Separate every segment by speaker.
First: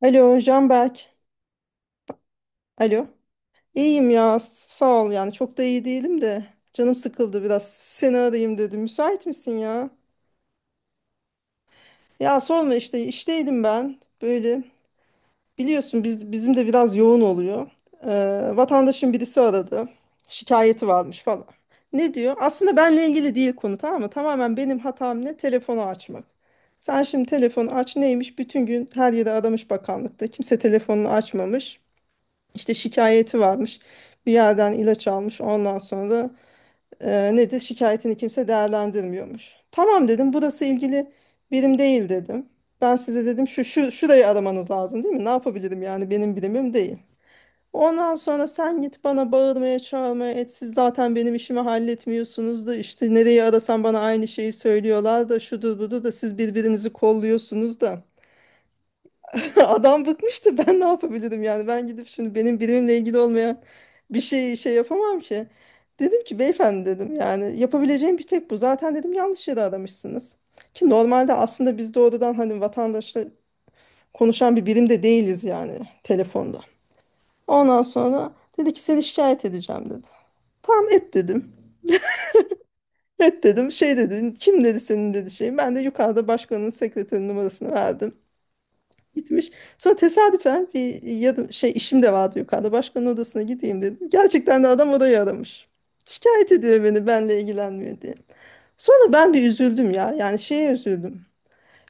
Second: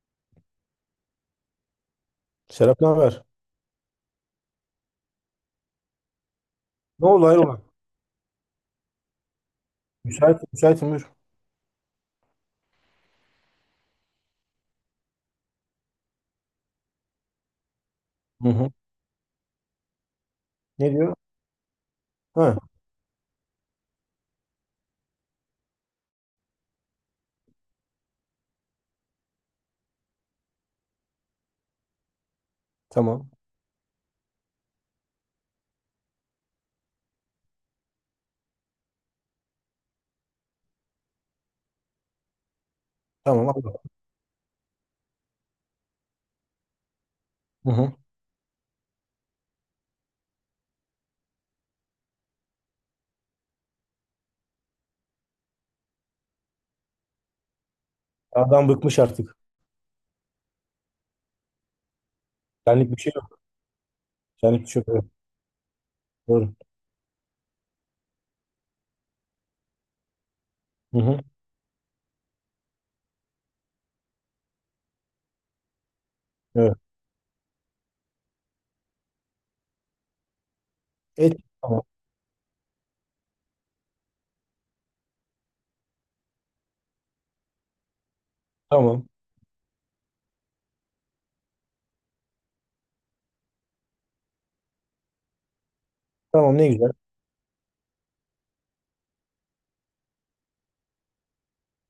Speaker 1: Alo Canberk.
Speaker 2: Serap, ne
Speaker 1: Alo.
Speaker 2: haber?
Speaker 1: İyiyim ya sağ ol yani çok da iyi değilim de canım
Speaker 2: Ne oldu,
Speaker 1: sıkıldı
Speaker 2: hayrola?
Speaker 1: biraz seni arayayım dedim. Müsait misin ya?
Speaker 2: Müsaitim, buyur.
Speaker 1: Ya sorma işte işteydim ben böyle biliyorsun bizim de biraz yoğun oluyor.
Speaker 2: Hı hı.
Speaker 1: Vatandaşın birisi aradı şikayeti
Speaker 2: Ne diyor?
Speaker 1: varmış falan. Ne diyor?
Speaker 2: Ha,
Speaker 1: Aslında benle ilgili değil konu, tamam mı? Tamamen benim hatam ne? Telefonu açmak. Sen şimdi telefonu aç, neymiş? Bütün gün her yere aramış, bakanlıkta kimse telefonunu açmamış. İşte
Speaker 2: tamam.
Speaker 1: şikayeti varmış. Bir yerden ilaç almış. Ondan sonra nedir? Şikayetini kimse değerlendirmiyormuş. Tamam dedim. Burası ilgili birim değil dedim. Ben size dedim
Speaker 2: Tamam
Speaker 1: şu,
Speaker 2: abla.
Speaker 1: şu şurayı aramanız lazım, değil mi? Ne yapabilirim yani, benim birimim değil.
Speaker 2: Hı hı.
Speaker 1: Ondan sonra sen git bana bağırmaya çağırmaya et. Siz zaten benim işimi halletmiyorsunuz da işte nereyi arasam bana aynı şeyi söylüyorlar da şudur budur da siz birbirinizi kolluyorsunuz da.
Speaker 2: Adam bıkmış artık.
Speaker 1: Adam bıkmıştı. Ben ne yapabilirim yani? Ben gidip şimdi benim birimimle
Speaker 2: Senlik bir şey
Speaker 1: ilgili
Speaker 2: yok.
Speaker 1: olmayan bir şey
Speaker 2: Senlik bir
Speaker 1: şey
Speaker 2: şey yok. Evet,
Speaker 1: yapamam ki. Dedim ki
Speaker 2: doğru.
Speaker 1: beyefendi dedim yani yapabileceğim bir tek bu. Zaten dedim yanlış yere aramışsınız. Ki
Speaker 2: Hı hı.
Speaker 1: normalde aslında biz doğrudan hani vatandaşla konuşan bir birim de değiliz yani, telefonda.
Speaker 2: Evet.
Speaker 1: Ondan sonra dedi ki seni şikayet edeceğim dedi. Tamam et
Speaker 2: Et.
Speaker 1: dedim.
Speaker 2: Tamam.
Speaker 1: Et dedim. Şey dedi, kim dedi senin dedi şey. Ben de yukarıda başkanın sekreterinin numarasını verdim.
Speaker 2: Tamam.
Speaker 1: Gitmiş. Sonra tesadüfen bir yardım, şey işim de vardı yukarıda. Başkanın odasına gideyim dedim. Gerçekten de adam orayı aramış. Şikayet
Speaker 2: Tamam, ne
Speaker 1: ediyor
Speaker 2: güzel.
Speaker 1: beni, benle ilgilenmiyor diye. Sonra ben bir üzüldüm ya. Yani şeye üzüldüm.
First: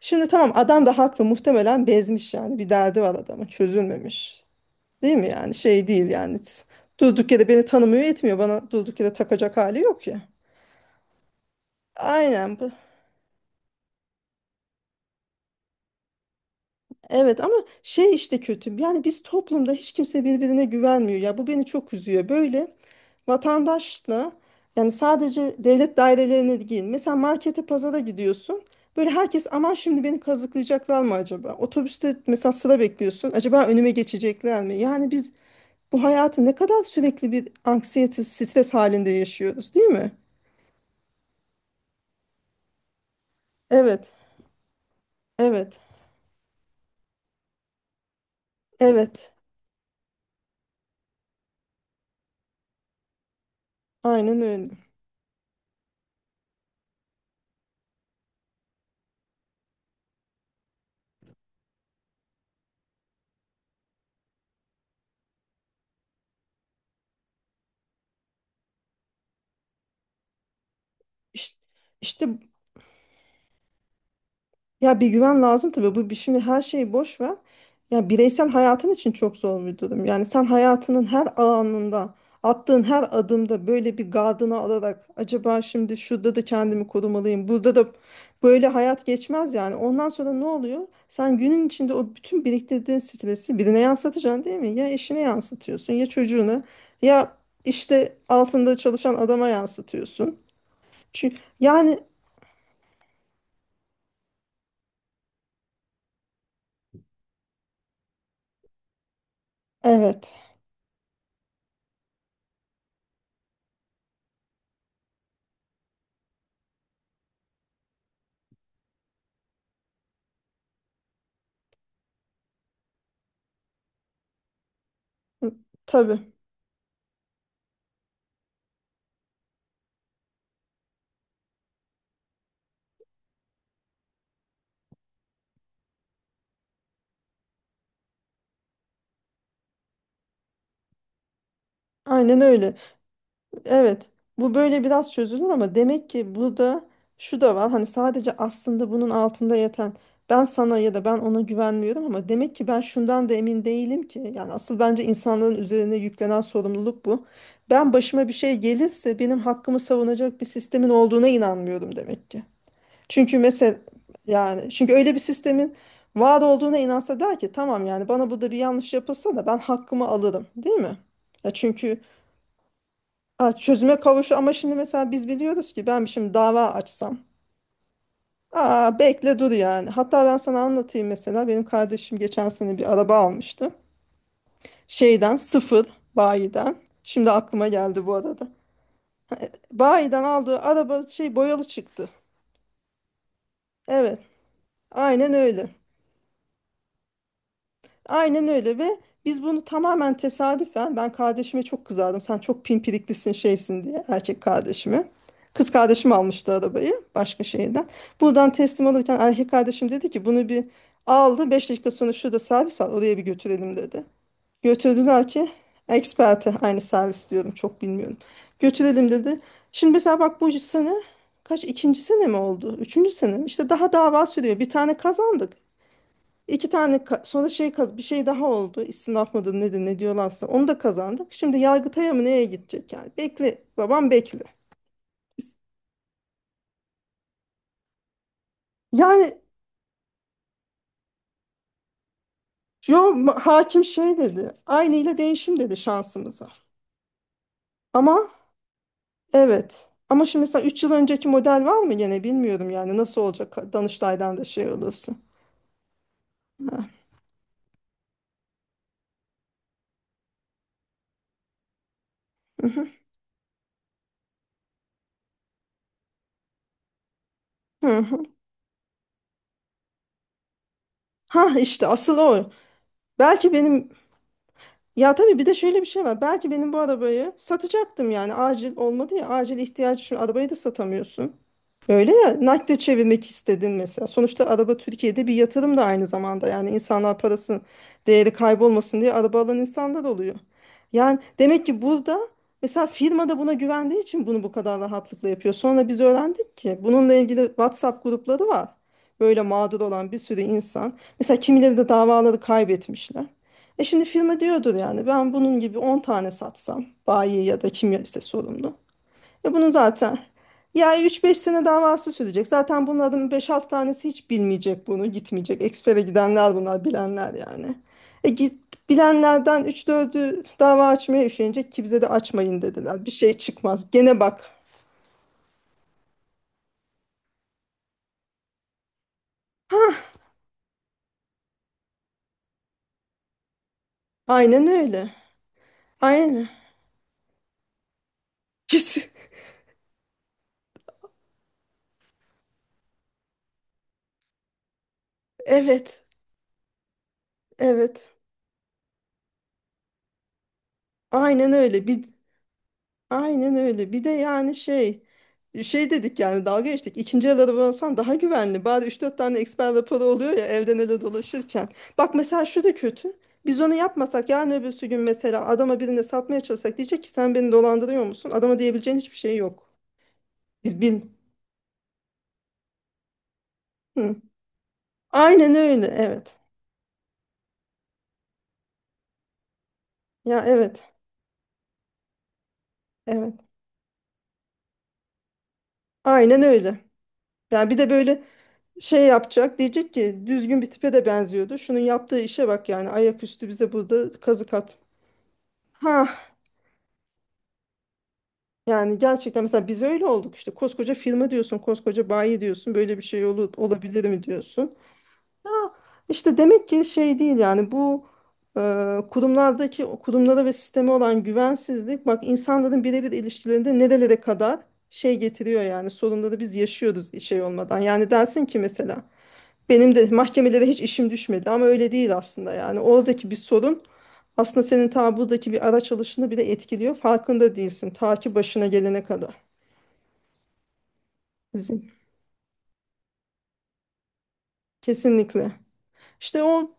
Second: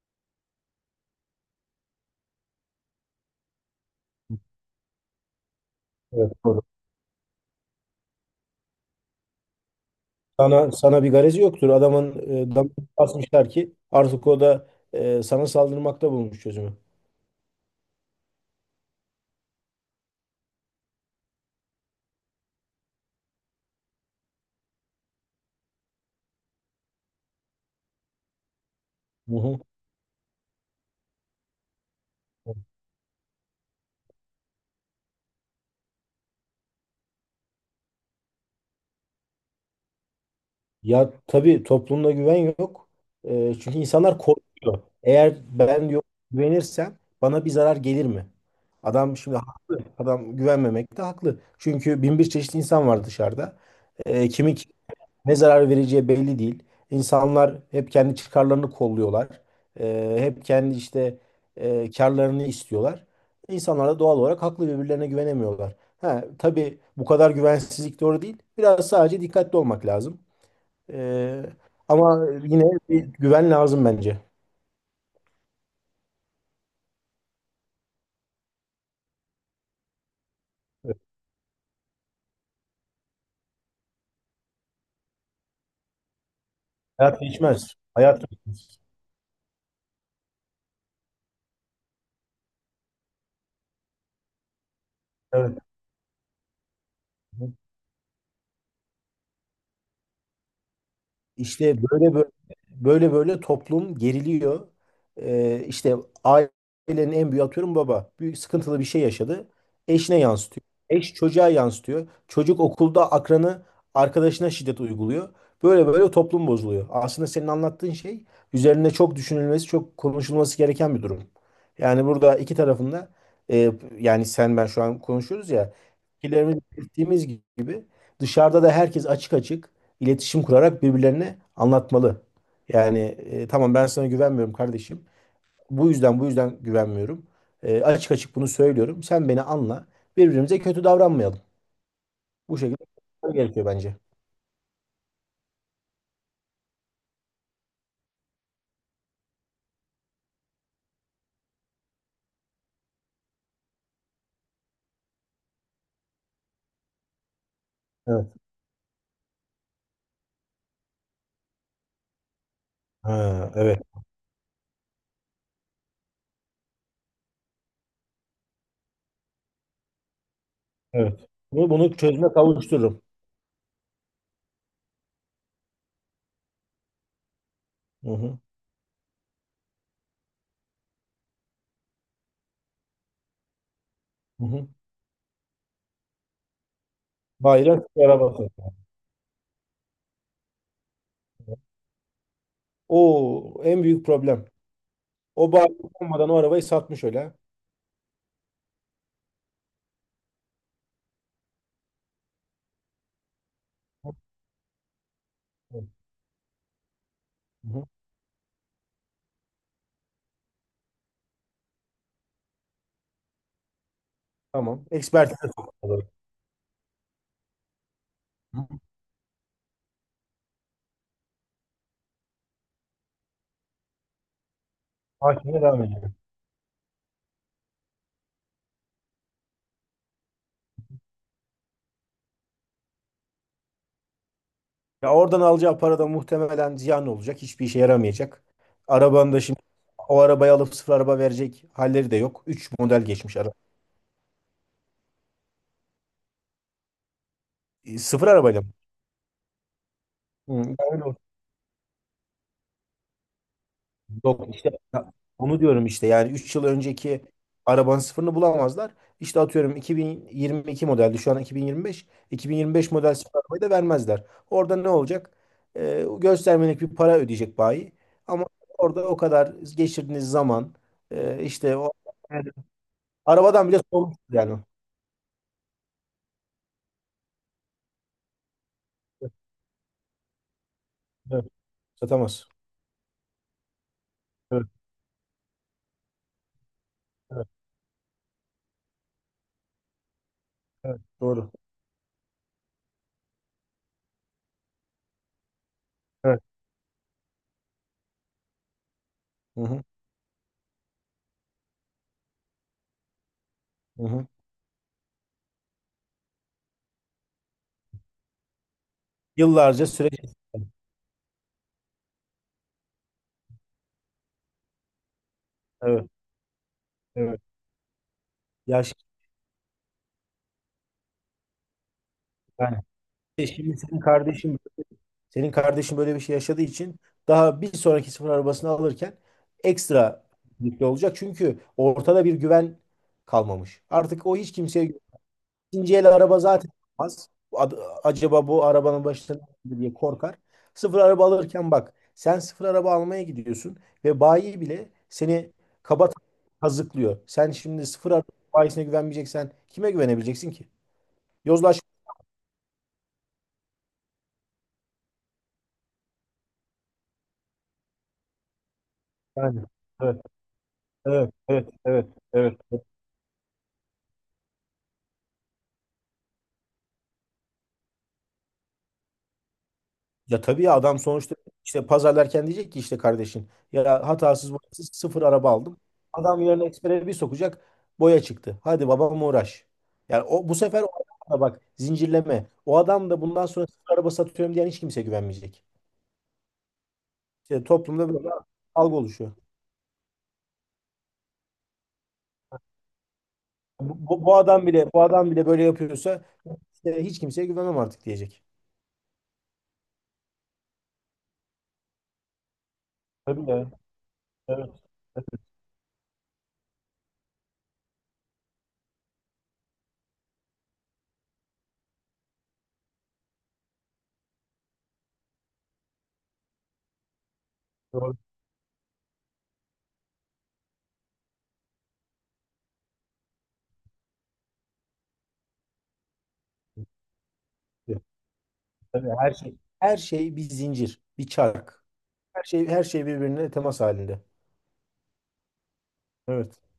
Speaker 1: Şimdi tamam, adam da haklı muhtemelen, bezmiş yani. Bir derdi var adamın, çözülmemiş. Değil mi yani, şey değil
Speaker 2: Evet,
Speaker 1: yani.
Speaker 2: doğru.
Speaker 1: Durduk yere beni tanımıyor etmiyor. Bana durduk yere takacak hali yok ya.
Speaker 2: Sana bir garezi yoktur. Adamın
Speaker 1: Aynen
Speaker 2: damarını
Speaker 1: bu.
Speaker 2: basmışlar ki artık o da sana saldırmakta bulmuş çözümü.
Speaker 1: Evet ama şey işte kötü. Yani biz toplumda hiç kimse birbirine güvenmiyor. Ya bu beni çok üzüyor. Böyle vatandaşla yani, sadece devlet dairelerine değil. Mesela markete, pazara gidiyorsun. Böyle
Speaker 2: Hı
Speaker 1: herkes,
Speaker 2: hı.
Speaker 1: aman şimdi beni kazıklayacaklar mı acaba? Otobüste mesela sıra bekliyorsun. Acaba önüme geçecekler mi? Yani biz bu hayatı ne kadar sürekli bir anksiyete, stres halinde yaşıyoruz, değil mi?
Speaker 2: Ya tabii, toplumda güven yok. Çünkü
Speaker 1: Evet,
Speaker 2: insanlar korkuyor. Eğer
Speaker 1: evet,
Speaker 2: ben yok güvenirsem bana bir zarar gelir mi? Adam
Speaker 1: evet.
Speaker 2: şimdi haklı. Adam güvenmemek de haklı. Çünkü bin bir çeşit insan var dışarıda. Ee,
Speaker 1: Aynen
Speaker 2: kimi
Speaker 1: öyle.
Speaker 2: ki- ne zarar vereceği belli değil. İnsanlar hep kendi çıkarlarını kolluyorlar. Hep kendi işte karlarını istiyorlar. İnsanlar da doğal olarak haklı, birbirlerine güvenemiyorlar. Ha, tabii bu kadar güvensizlik doğru değil. Biraz sadece dikkatli olmak lazım. Ee,
Speaker 1: İşte, işte
Speaker 2: Ama yine bir güven lazım bence.
Speaker 1: ya bir güven lazım tabii. Şimdi her şeyi boş ver. Ya bireysel hayatın için çok zor bir durum. Yani sen
Speaker 2: Evet.
Speaker 1: hayatının her anında, attığın her adımda böyle bir gardını alarak, acaba şimdi şurada da kendimi
Speaker 2: Hayat
Speaker 1: korumalıyım, burada
Speaker 2: değişmez.
Speaker 1: da,
Speaker 2: Hayat
Speaker 1: böyle
Speaker 2: değişmez.
Speaker 1: hayat geçmez yani. Ondan sonra ne oluyor? Sen günün içinde o bütün biriktirdiğin stresi birine yansıtacaksın, değil mi? Ya eşine
Speaker 2: Evet.
Speaker 1: yansıtıyorsun, ya çocuğuna, ya işte altında çalışan adama yansıtıyorsun. Çünkü
Speaker 2: İşte
Speaker 1: yani
Speaker 2: böyle böyle böyle böyle toplum geriliyor. İşte ailenin en büyüğü, atıyorum baba, büyük sıkıntılı bir şey yaşadı. Eşine
Speaker 1: evet.
Speaker 2: yansıtıyor. Eş çocuğa yansıtıyor. Çocuk okulda akranı arkadaşına şiddet uyguluyor. Böyle böyle toplum bozuluyor. Aslında senin anlattığın şey üzerine çok düşünülmesi, çok konuşulması gereken bir durum. Yani burada iki tarafında e, yani sen ben şu an konuşuyoruz ya,
Speaker 1: Tabii.
Speaker 2: fikirlerimizi belirttiğimiz gibi dışarıda da herkes açık açık iletişim kurarak birbirlerine anlatmalı. Yani tamam, ben sana güvenmiyorum kardeşim. Bu yüzden güvenmiyorum. Açık açık bunu söylüyorum. Sen beni anla. Birbirimize kötü davranmayalım.
Speaker 1: Aynen
Speaker 2: Bu
Speaker 1: öyle.
Speaker 2: şekilde gerekiyor bence.
Speaker 1: Evet, bu böyle biraz çözülür ama demek ki burada şu da var. Hani sadece, aslında bunun altında yatan ben sana ya da ben ona güvenmiyorum, ama demek ki ben şundan da emin değilim ki. Yani asıl bence insanların üzerine yüklenen sorumluluk bu. Ben
Speaker 2: Evet.
Speaker 1: başıma bir şey gelirse benim hakkımı savunacak bir sistemin olduğuna inanmıyorum demek ki. Çünkü
Speaker 2: Ha,
Speaker 1: mesela,
Speaker 2: evet.
Speaker 1: yani çünkü öyle bir sistemin var olduğuna inansa der ki tamam yani, bana burada bir yanlış yapılsa da ben hakkımı alırım, değil mi?
Speaker 2: Evet.
Speaker 1: Ya
Speaker 2: Bunu
Speaker 1: çünkü,
Speaker 2: çözüme kavuştururum.
Speaker 1: aa, çözüme kavuşu ama şimdi mesela biz biliyoruz ki ben şimdi dava açsam.
Speaker 2: Hı hı.
Speaker 1: Aa, bekle dur yani. Hatta ben sana anlatayım mesela. Benim kardeşim geçen sene bir araba almıştı.
Speaker 2: Hı hı.
Speaker 1: Şeyden, sıfır bayiden. Şimdi aklıma
Speaker 2: Bayrak
Speaker 1: geldi bu
Speaker 2: arabası.
Speaker 1: arada. Bayiden aldığı araba şey, boyalı çıktı.
Speaker 2: O en büyük
Speaker 1: Evet,
Speaker 2: problem.
Speaker 1: aynen
Speaker 2: O
Speaker 1: öyle.
Speaker 2: bayrak olmadan o arabayı satmış öyle.
Speaker 1: Aynen öyle ve biz bunu tamamen tesadüfen, ben kardeşime çok kızardım. Sen çok pimpiriklisin şeysin diye,
Speaker 2: Ha.
Speaker 1: erkek kardeşime. Kız kardeşim almıştı arabayı, başka
Speaker 2: Hı
Speaker 1: şehirden.
Speaker 2: hı.
Speaker 1: Buradan teslim alırken erkek kardeşim dedi ki bunu bir aldı, 5 dakika sonra şurada servis var oraya bir götürelim dedi.
Speaker 2: Tamam.
Speaker 1: Götürdüler
Speaker 2: Ekspertize
Speaker 1: ki,
Speaker 2: sokalım.
Speaker 1: eksperte, aynı servis diyorum çok bilmiyorum.
Speaker 2: Hı hı.
Speaker 1: Götürelim dedi. Şimdi mesela bak bu sene kaç, ikinci sene mi oldu? Üçüncü sene mi? İşte daha dava sürüyor. Bir tane kazandık.
Speaker 2: Hakimle devam edelim.
Speaker 1: Sonra bir şey daha oldu. İstinaf mıdır nedir ne diyorlarsa onu da kazandık. Şimdi Yargıtay'a mı neye gidecek yani? Bekle babam bekle.
Speaker 2: Ya oradan alacağı para da muhtemelen ziyan olacak. Hiçbir işe yaramayacak. Arabanın da
Speaker 1: Yani
Speaker 2: şimdi o arabayı alıp sıfır araba verecek halleri de yok. 3 model geçmiş araba.
Speaker 1: hakim şey dedi. Aynı ile değişim dedi, şansımıza.
Speaker 2: Sıfır
Speaker 1: Ama
Speaker 2: arabayla mı?
Speaker 1: evet. Ama şimdi
Speaker 2: Hı,
Speaker 1: mesela 3 yıl
Speaker 2: ben öyle oldu.
Speaker 1: önceki model var mı gene bilmiyorum yani nasıl olacak, Danıştay'dan da
Speaker 2: Yok
Speaker 1: şey
Speaker 2: işte ya,
Speaker 1: olursun.
Speaker 2: onu diyorum işte, yani 3 yıl
Speaker 1: Ha,
Speaker 2: önceki arabanın sıfırını bulamazlar. İşte atıyorum, 2022 modeldi, şu an 2025.
Speaker 1: hı hı,
Speaker 2: 2025 model sıfır arabayı da vermezler. Orada ne olacak? Göstermelik bir para ödeyecek bayi.
Speaker 1: hı hı.
Speaker 2: Ama orada o kadar geçirdiğiniz zaman
Speaker 1: Ha,
Speaker 2: işte
Speaker 1: işte
Speaker 2: o
Speaker 1: asıl o. Belki
Speaker 2: arabadan bile
Speaker 1: benim,
Speaker 2: sorumsuz yani.
Speaker 1: ya tabii bir de şöyle bir şey var. Belki benim bu arabayı satacaktım yani, acil olmadı, ya
Speaker 2: Evet,
Speaker 1: acil ihtiyaç için arabayı da satamıyorsun.
Speaker 2: evet.
Speaker 1: Öyle ya,
Speaker 2: Satamaz.
Speaker 1: nakde çevirmek istedin mesela. Sonuçta
Speaker 2: Evet,
Speaker 1: araba Türkiye'de bir yatırım da aynı zamanda. Yani insanlar
Speaker 2: evet,
Speaker 1: parası, değeri kaybolmasın diye araba alan insanlar oluyor.
Speaker 2: evet,
Speaker 1: Yani
Speaker 2: doğru.
Speaker 1: demek ki burada mesela firma da buna güvendiği için bunu bu kadar rahatlıkla yapıyor. Sonra biz
Speaker 2: Evet.
Speaker 1: öğrendik ki bununla ilgili WhatsApp grupları var. Böyle
Speaker 2: Hı
Speaker 1: mağdur
Speaker 2: hı,
Speaker 1: olan bir sürü insan. Mesela kimileri de davaları kaybetmişler. E
Speaker 2: hı
Speaker 1: şimdi
Speaker 2: hı. Evet.
Speaker 1: firma diyordur yani, ben bunun gibi 10 tane satsam, bayi ya da kim ise sorumlu. E bunun
Speaker 2: Yıllarca
Speaker 1: zaten
Speaker 2: süreç.
Speaker 1: ya üç beş sene davası sürecek. Zaten bunların beş 6 tanesi hiç bilmeyecek bunu, gitmeyecek. Ekspere
Speaker 2: Evet,
Speaker 1: gidenler bunlar, bilenler
Speaker 2: evet.
Speaker 1: yani. E git,
Speaker 2: Ya şimdi
Speaker 1: bilenlerden üç dördü dava açmaya üşenecek ki bize de açmayın
Speaker 2: Yani
Speaker 1: dediler. Bir şey
Speaker 2: E Şimdi
Speaker 1: çıkmaz.
Speaker 2: senin
Speaker 1: Gene bak.
Speaker 2: kardeşin senin kardeşin böyle bir şey yaşadığı için daha bir sonraki sıfır arabasını alırken
Speaker 1: Hah,
Speaker 2: ekstra dikkatli olacak. Çünkü ortada bir güven kalmamış. Artık o hiç
Speaker 1: aynen
Speaker 2: kimseye.
Speaker 1: öyle.
Speaker 2: İkinci el araba
Speaker 1: Aynen.
Speaker 2: zaten az. Acaba bu
Speaker 1: Kesin.
Speaker 2: arabanın başına ne gelir diye korkar. Sıfır araba alırken bak, sen sıfır araba almaya gidiyorsun ve bayi bile seni
Speaker 1: Evet.
Speaker 2: kaba kazıklıyor. Sen şimdi
Speaker 1: Evet.
Speaker 2: sıfır araba bayisine güvenmeyeceksen kime güvenebileceksin ki?
Speaker 1: Aynen
Speaker 2: Yozlaş.
Speaker 1: öyle. Bir, aynen öyle. Bir de yani şey şey dedik yani, dalga geçtik. İkinci el araba alsan daha güvenli. Bari üç dört tane
Speaker 2: Yani.
Speaker 1: eksper raporu
Speaker 2: Evet,
Speaker 1: oluyor ya, evden ele
Speaker 2: evet, evet,
Speaker 1: dolaşırken.
Speaker 2: evet,
Speaker 1: Bak mesela
Speaker 2: evet.
Speaker 1: şu da kötü. Biz onu yapmasak yarın öbürsü gün mesela adama, birine satmaya çalışsak diyecek ki sen beni dolandırıyor musun? Adama diyebileceğin hiçbir şey yok.
Speaker 2: Ya tabii ya,
Speaker 1: Biz
Speaker 2: adam
Speaker 1: bin.
Speaker 2: sonuçta işte pazarlarken diyecek ki, işte kardeşin ya,
Speaker 1: Hı.
Speaker 2: hatasız boyasız sıfır araba
Speaker 1: Aynen
Speaker 2: aldım.
Speaker 1: öyle, evet.
Speaker 2: Adam yarın ekspere bir sokacak, boya çıktı. Hadi babam uğraş. Yani
Speaker 1: Ya
Speaker 2: bu sefer o
Speaker 1: evet.
Speaker 2: adam da bak, zincirleme. O adam da
Speaker 1: Evet.
Speaker 2: bundan sonra sıfır araba satıyorum diyen hiç kimse güvenmeyecek.
Speaker 1: Aynen öyle.
Speaker 2: İşte
Speaker 1: Yani bir de
Speaker 2: toplumda
Speaker 1: böyle
Speaker 2: böyle bir algı
Speaker 1: şey
Speaker 2: oluşuyor.
Speaker 1: yapacak, diyecek ki düzgün bir tipe de benziyordu, şunun yaptığı işe bak yani, ayaküstü bize
Speaker 2: Bu,
Speaker 1: burada
Speaker 2: bu, bu
Speaker 1: kazık
Speaker 2: adam
Speaker 1: at.
Speaker 2: bile bu adam bile böyle yapıyorsa,
Speaker 1: Ha,
Speaker 2: işte hiç kimseye güvenemem artık diyecek.
Speaker 1: yani gerçekten mesela biz öyle olduk, işte koskoca firma diyorsun, koskoca bayi diyorsun, böyle bir şey olur,
Speaker 2: Tabii ya.
Speaker 1: olabilir mi
Speaker 2: Evet.
Speaker 1: diyorsun. Ya işte demek ki şey değil yani, bu kurumlardaki, kurumlara ve sisteme olan güvensizlik bak insanların birebir ilişkilerinde nerelere kadar şey getiriyor yani, sorunları biz yaşıyoruz şey olmadan. Yani
Speaker 2: Doğru.
Speaker 1: dersin ki mesela benim de mahkemelere hiç işim düşmedi ama öyle değil aslında yani. Oradaki bir sorun aslında senin ta buradaki bir araç alışını bile etkiliyor. Farkında değilsin ta ki başına gelene
Speaker 2: Tabii, her
Speaker 1: kadar.
Speaker 2: şey her şey bir zincir, bir çark.
Speaker 1: Bizim.
Speaker 2: Her şey her şey birbirine temas halinde.
Speaker 1: Kesinlikle. İşte
Speaker 2: Evet.
Speaker 1: o,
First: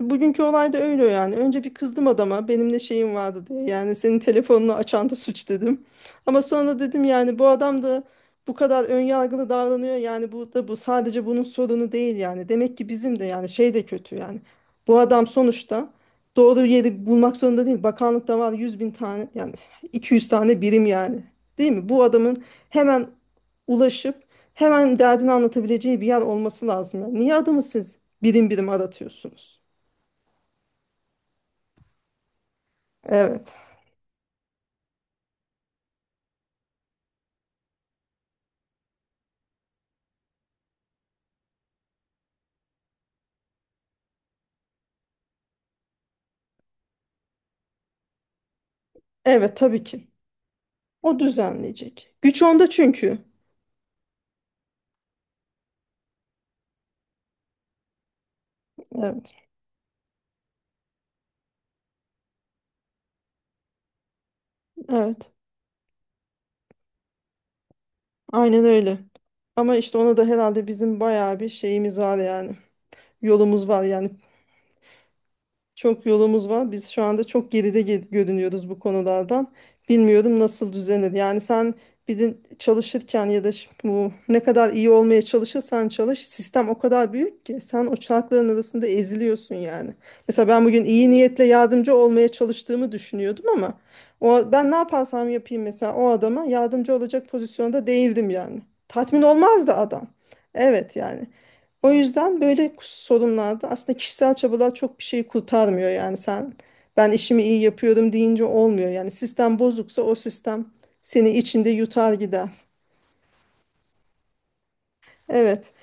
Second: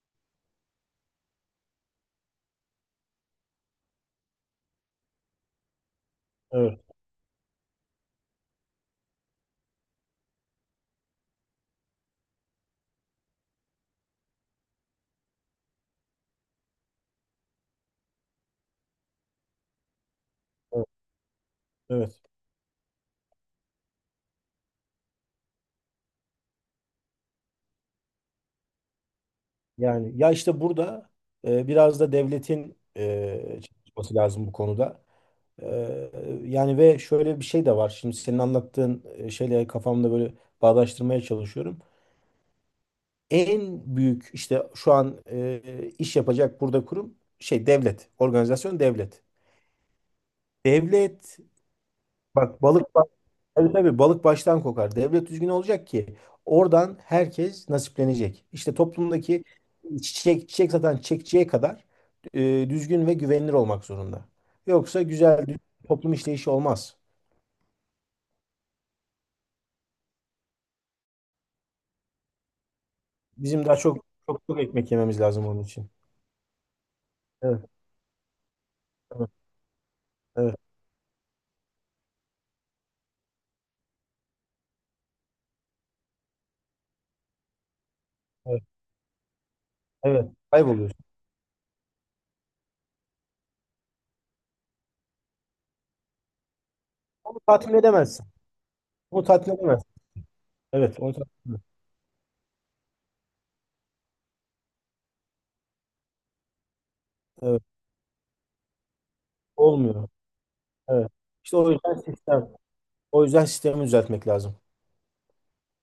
Speaker 1: bugünkü olay da öyle yani. Önce bir kızdım adama, benimle şeyim vardı diye. Yani senin telefonunu açan da suç dedim. Ama sonra
Speaker 2: Evet,
Speaker 1: dedim yani bu adam da bu kadar önyargılı davranıyor. Yani bu da, bu sadece bunun sorunu değil yani. Demek ki bizim de yani şey de kötü yani. Bu adam sonuçta doğru yeri bulmak zorunda değil. Bakanlıkta var 100.000 tane yani, 200 tane
Speaker 2: evet,
Speaker 1: birim yani. Değil mi? Bu
Speaker 2: evet.
Speaker 1: adamın hemen ulaşıp hemen derdini anlatabileceği bir yer olması lazım. Yani, niye adamı siz birim birim aratıyorsunuz?
Speaker 2: Yani ya işte burada biraz da devletin
Speaker 1: Evet.
Speaker 2: çalışması lazım bu konuda. E, Yani ve şöyle bir şey de var. Şimdi senin anlattığın şeyle kafamda böyle bağdaştırmaya çalışıyorum. En büyük işte şu an iş yapacak burada kurum, şey devlet, organizasyon devlet.
Speaker 1: Evet tabii ki. O
Speaker 2: Devlet
Speaker 1: düzenleyecek. Güç
Speaker 2: bak,
Speaker 1: onda
Speaker 2: balık.
Speaker 1: çünkü.
Speaker 2: Tabii tabii, balık baştan kokar. Devlet düzgün olacak ki oradan herkes nasiplenecek. İşte
Speaker 1: Evet.
Speaker 2: toplumdaki çiçek çiçek satan çiçekçiye kadar düzgün ve güvenilir olmak zorunda. Yoksa
Speaker 1: Evet.
Speaker 2: güzel düzgün toplum işleyişi olmaz.
Speaker 1: Aynen öyle. Ama işte ona da herhalde bizim bayağı bir şeyimiz var yani.
Speaker 2: Bizim
Speaker 1: Yolumuz
Speaker 2: daha
Speaker 1: var
Speaker 2: çok
Speaker 1: yani.
Speaker 2: çok çok ekmek yememiz lazım onun için.
Speaker 1: Çok yolumuz var. Biz şu anda çok
Speaker 2: Evet,
Speaker 1: geride görünüyoruz bu
Speaker 2: evet,
Speaker 1: konulardan. Bilmiyorum
Speaker 2: evet,
Speaker 1: nasıl düzenir. Yani sen bir de çalışırken ya da bu ne kadar iyi olmaya çalışırsan çalış, sistem o kadar büyük ki sen o çarkların
Speaker 2: evet.
Speaker 1: arasında eziliyorsun yani.
Speaker 2: Evet.
Speaker 1: Mesela ben bugün
Speaker 2: Kayboluyorsun.
Speaker 1: iyi niyetle yardımcı olmaya çalıştığımı düşünüyordum ama o, ben ne yaparsam yapayım mesela o adama yardımcı olacak
Speaker 2: Onu tatmin
Speaker 1: pozisyonda
Speaker 2: edemezsin.
Speaker 1: değildim yani. Tatmin
Speaker 2: Onu tatmin
Speaker 1: olmazdı
Speaker 2: edemezsin.
Speaker 1: adam. Evet
Speaker 2: Evet, onu
Speaker 1: yani.
Speaker 2: tatmin edemezsin.
Speaker 1: O yüzden böyle sorunlarda aslında kişisel çabalar çok bir şey kurtarmıyor yani, sen ben işimi iyi
Speaker 2: Evet,
Speaker 1: yapıyorum deyince olmuyor yani, sistem bozuksa
Speaker 2: olmuyor.
Speaker 1: o sistem
Speaker 2: Evet.
Speaker 1: seni
Speaker 2: İşte
Speaker 1: içinde yutar gider.
Speaker 2: o yüzden sistemi düzeltmek lazım.
Speaker 1: Evet,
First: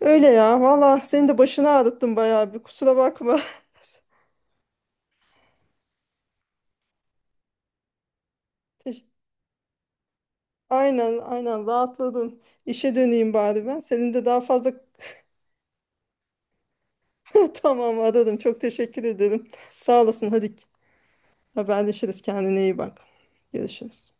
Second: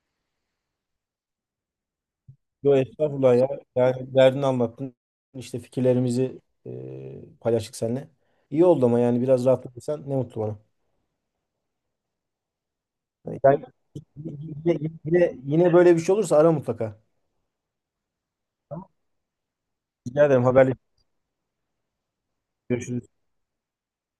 Speaker 1: öyle ya valla, senin de başını ağrıttım bayağı bir,
Speaker 2: Yo
Speaker 1: kusura
Speaker 2: estağfurullah
Speaker 1: bakma.
Speaker 2: ya. Yani derdini anlattın. İşte fikirlerimizi paylaştık seninle. İyi oldu ama
Speaker 1: Teş-
Speaker 2: yani biraz rahatladıysan ne mutlu bana.
Speaker 1: Aynen, aynen rahatladım, işe döneyim
Speaker 2: Yani
Speaker 1: bari ben, senin de daha fazla
Speaker 2: yine, yine, yine böyle bir şey olursa ara mutlaka.
Speaker 1: tamam, aradım çok
Speaker 2: Tamam.
Speaker 1: teşekkür ederim, sağ
Speaker 2: Rica
Speaker 1: olasın,
Speaker 2: ederim,
Speaker 1: hadi
Speaker 2: haberleşiriz.
Speaker 1: haberleşiriz, kendine iyi bak,
Speaker 2: Görüşürüz.
Speaker 1: görüşürüz.